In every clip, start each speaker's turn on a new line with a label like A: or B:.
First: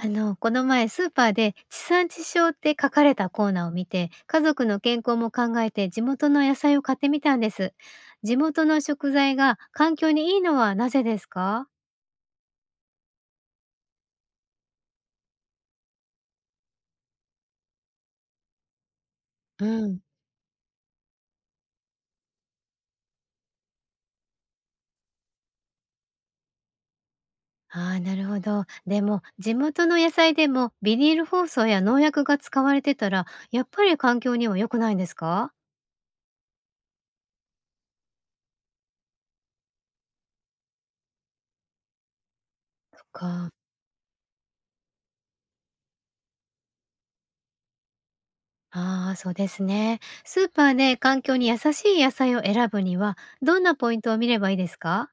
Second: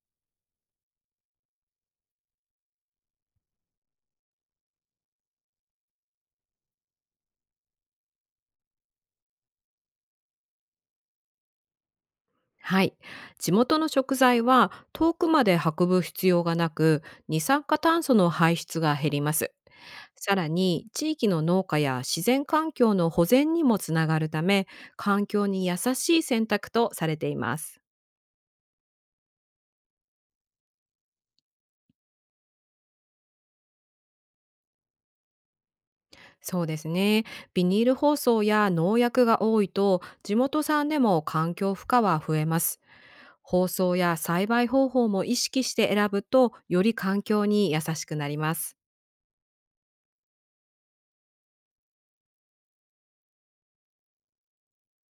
A: この前スーパーで地産地消って書かれたコーナーを見て、家族の健康も考えて地元の野菜を買ってみたんです。地元の食材が環境にいいのはなぜですか？
B: はい。地元の食材は遠くまで運ぶ必要がなく、二酸化炭素の排出が減ります。
A: うん。
B: さらに、地域の農家や自然環境の保全にもつながるため、環境に優しい選択とされています。
A: ああ、なるほど。でも、地元の野菜でもビニール包装や農薬が使われてたら、やっぱり環境には良くないんですか？
B: そうですね。ビニール包装や農薬が多いと、地元産でも環境負荷は増えます。
A: そっか。
B: 包装や栽培方法も意識して選ぶと、より環境に優しくなります。
A: ああ、そうですね。スーパーで環境に優しい野菜を選ぶには、どんなポイントを見ればいいですか？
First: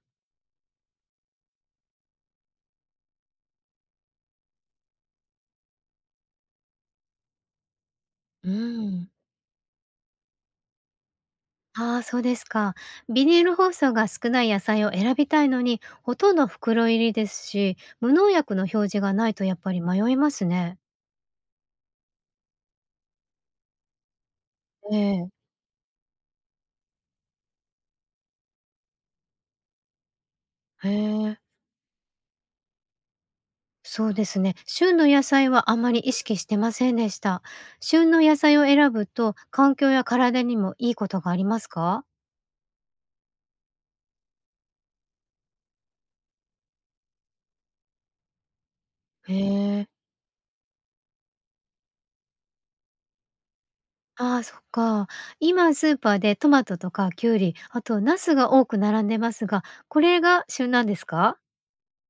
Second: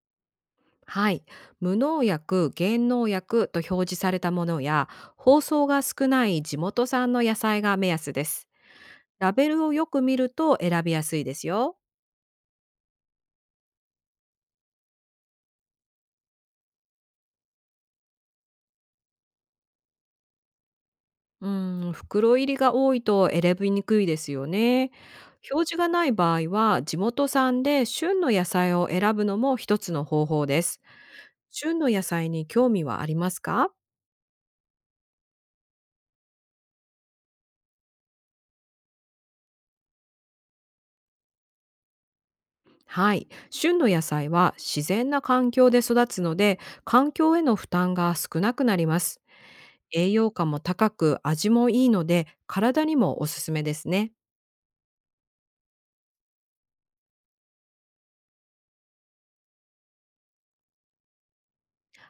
B: はい。無農薬、減農薬と表示されたものや、包装が少ない地元産の野菜が目安です。
A: うん。
B: ラベルをよく見ると選びやすいですよ。
A: ああ、そうですか。ビニール包装が少ない野菜を選びたいのに、ほとんど袋入りですし、無農薬の表示がないとやっぱり迷いますね。
B: うん、袋入りが多いと選びにくいですよね。
A: ええ、
B: 表示がない場合は、地元産で旬の野菜を選ぶのも一つの方法です。
A: へえ、
B: 旬の野菜に興味はありますか？
A: そうですね。旬の野菜はあまり意識してませんでした。旬の野菜を選ぶと、環境や体にもいいことがありますか？
B: はい。旬の野菜は自然な環境で育つので、環境への負担が少なくなります。
A: へえ、
B: 栄養価も高く、味もいいので、体にもおすすめですね。
A: ああ、そっか。今スーパーでトマトとかキュウリ、あとナスが多く並んでますが、これが旬なんですか？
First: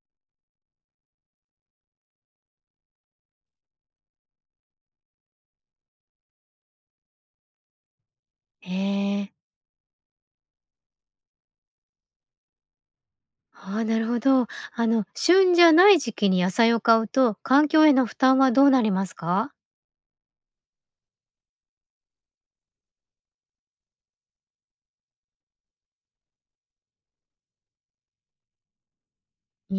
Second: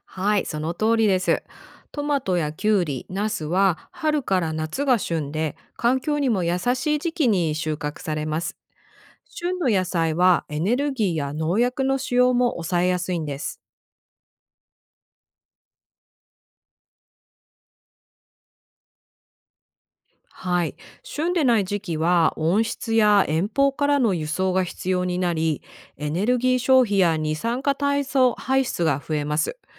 B: はい、その通りです。トマトやキュウリ、ナスは春から夏が旬で、環境にも優しい時期に収穫されます。
A: へえ。
B: 旬の野菜はエネルギーや農薬の使用も抑えやすいんです。
A: ああ、なるほど。旬じゃない時期に野菜を買うと、環境への負担はどうなりますか？
B: はい。旬でない時期は温室や遠方からの輸送が必要になり、エネルギー消費や二酸化炭素排出が増えます。
A: うー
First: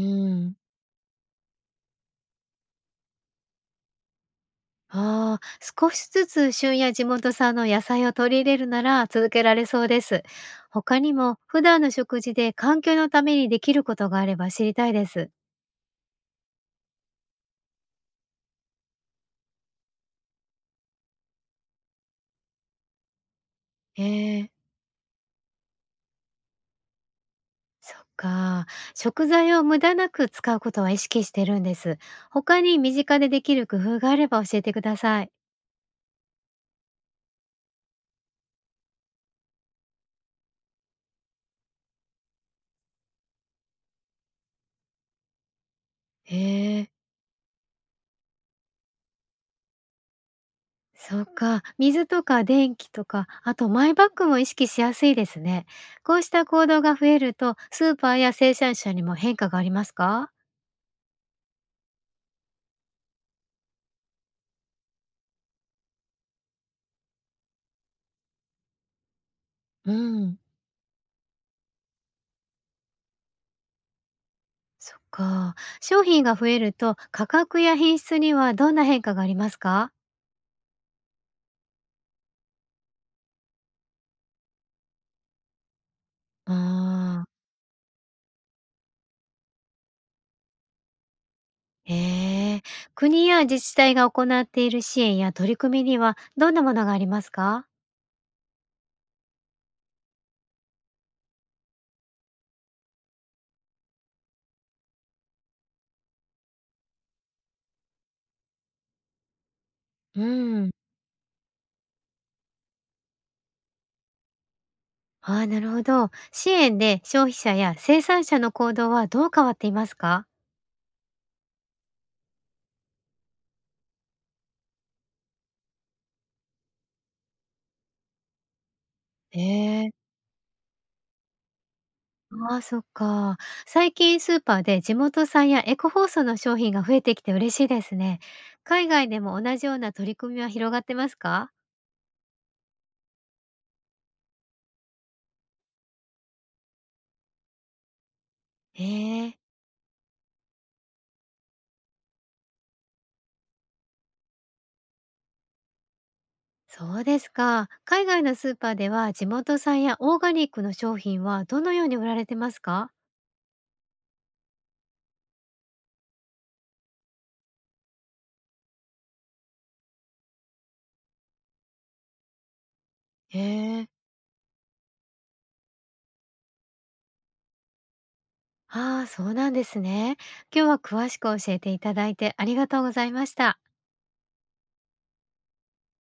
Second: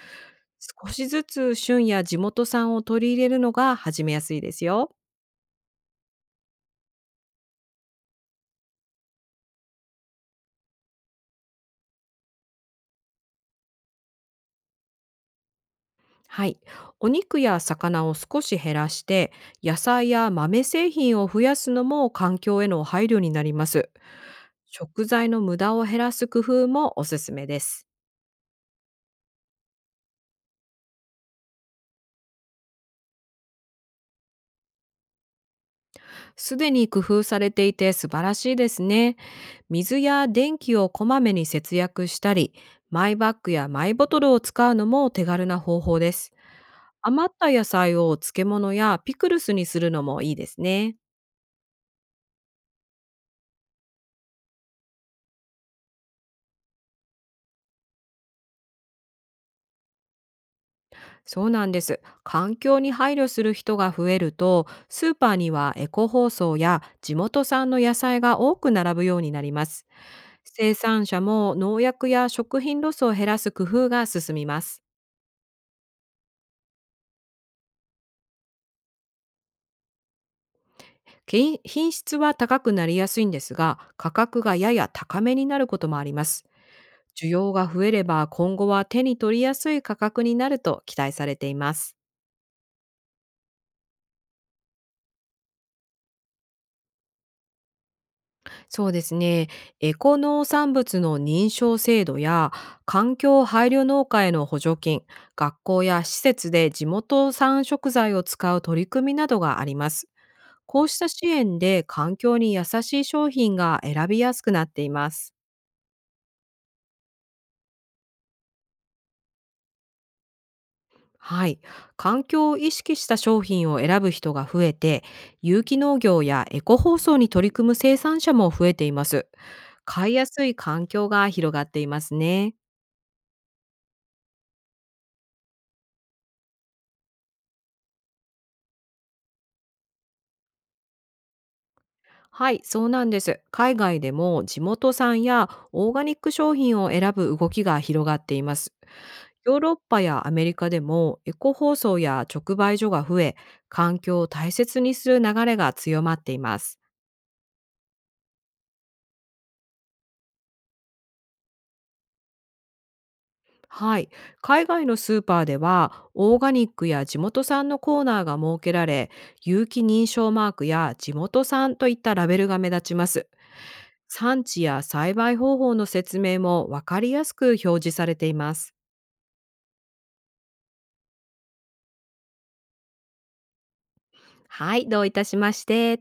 A: ん。
B: 少しずつ旬や地元産を取り入れるのが始めやすいですよ。
A: ああ、少しずつ旬や地元産の野菜を取り入れるなら続けられそうです。他にも普段の食事で環境のためにできることがあれば知りたいです。
B: はい。お肉や魚を少し減らして、野菜や豆製品を増やすのも環境への配慮になります。
A: ええ。
B: 食材の無駄を減らす工夫もおすすめです。
A: そっか。食材を無駄なく使うことは意識してるんです。他に身近でできる工夫があれば教えてください。
B: すでに工夫されていて素晴らしいですね。水や電気をこまめに節約したり、マイバッグやマイボトルを使うのも手軽な方法です。
A: へえ。
B: 余った野菜を漬物やピクルスにするのもいいですね。
A: そうか、水とか電気とか、あとマイバッグも意識しやすいですね。こうした行動が増えると、スーパーや生産者にも変化がありますか？
B: そうなんです。環境に配慮する人が増えると、スーパーにはエコ包装や地元産の野菜が多く並ぶようになります。
A: うん、
B: 生産者も農薬や食品ロスを減らす工夫が進みます。
A: そっか。商品が増えると、価格や品質にはどんな変化がありますか？
B: け品質は高くなりやすいんですが、価格がやや高めになることもあります。
A: あ
B: 需要が増えれば今後は手に取りやすい価格になると期待されていま
A: ー、
B: す。
A: へえ。国や自治体が行っている支援や取り組みには、どんなものがありますか？
B: そうですね。エコ農産物の認証制度や環境配慮農家への補助金、学校や施設で地元産食材を使う取り組みなどがあります。
A: うん。
B: こうした支援で環境に優しい商品が選びやすくなっています。
A: ああ、なるほど。支援で消費者や生産者の行動はどう変わっていますか？
B: はい。環境を意識した商品を選ぶ人が増えて、有機農業やエコ包装に取り組む生産者も増えています。
A: ええ。
B: 買いやすい環境が広がっていますね。
A: ああ、そっか。最近スーパーで地元産やエコ包装の商品が増えてきて嬉しいですね。海外でも同じような取り組みは広がってますか？
B: はい、そうなんです。海外でも地元産やオーガニック商品を選ぶ動きが広がっています。
A: へえ、
B: ヨーロッパやアメリカでもエコ包装や直売所が増え、環境を大切にする流れが強まっています。
A: そうですか。海外のスーパーでは地元産やオーガニックの商品はどのように売られてますか？
B: はい、海外のスーパーではオーガニックや地元産のコーナーが設けられ、有機認証マークや地元産といったラベルが目立ちます。
A: へえ。
B: 産地や栽培方法の説明も分かりやすく表示されています。
A: ああ、そうなんですね。今日は詳しく教えていただいてありがとうございました。
B: はい、どういたしまして。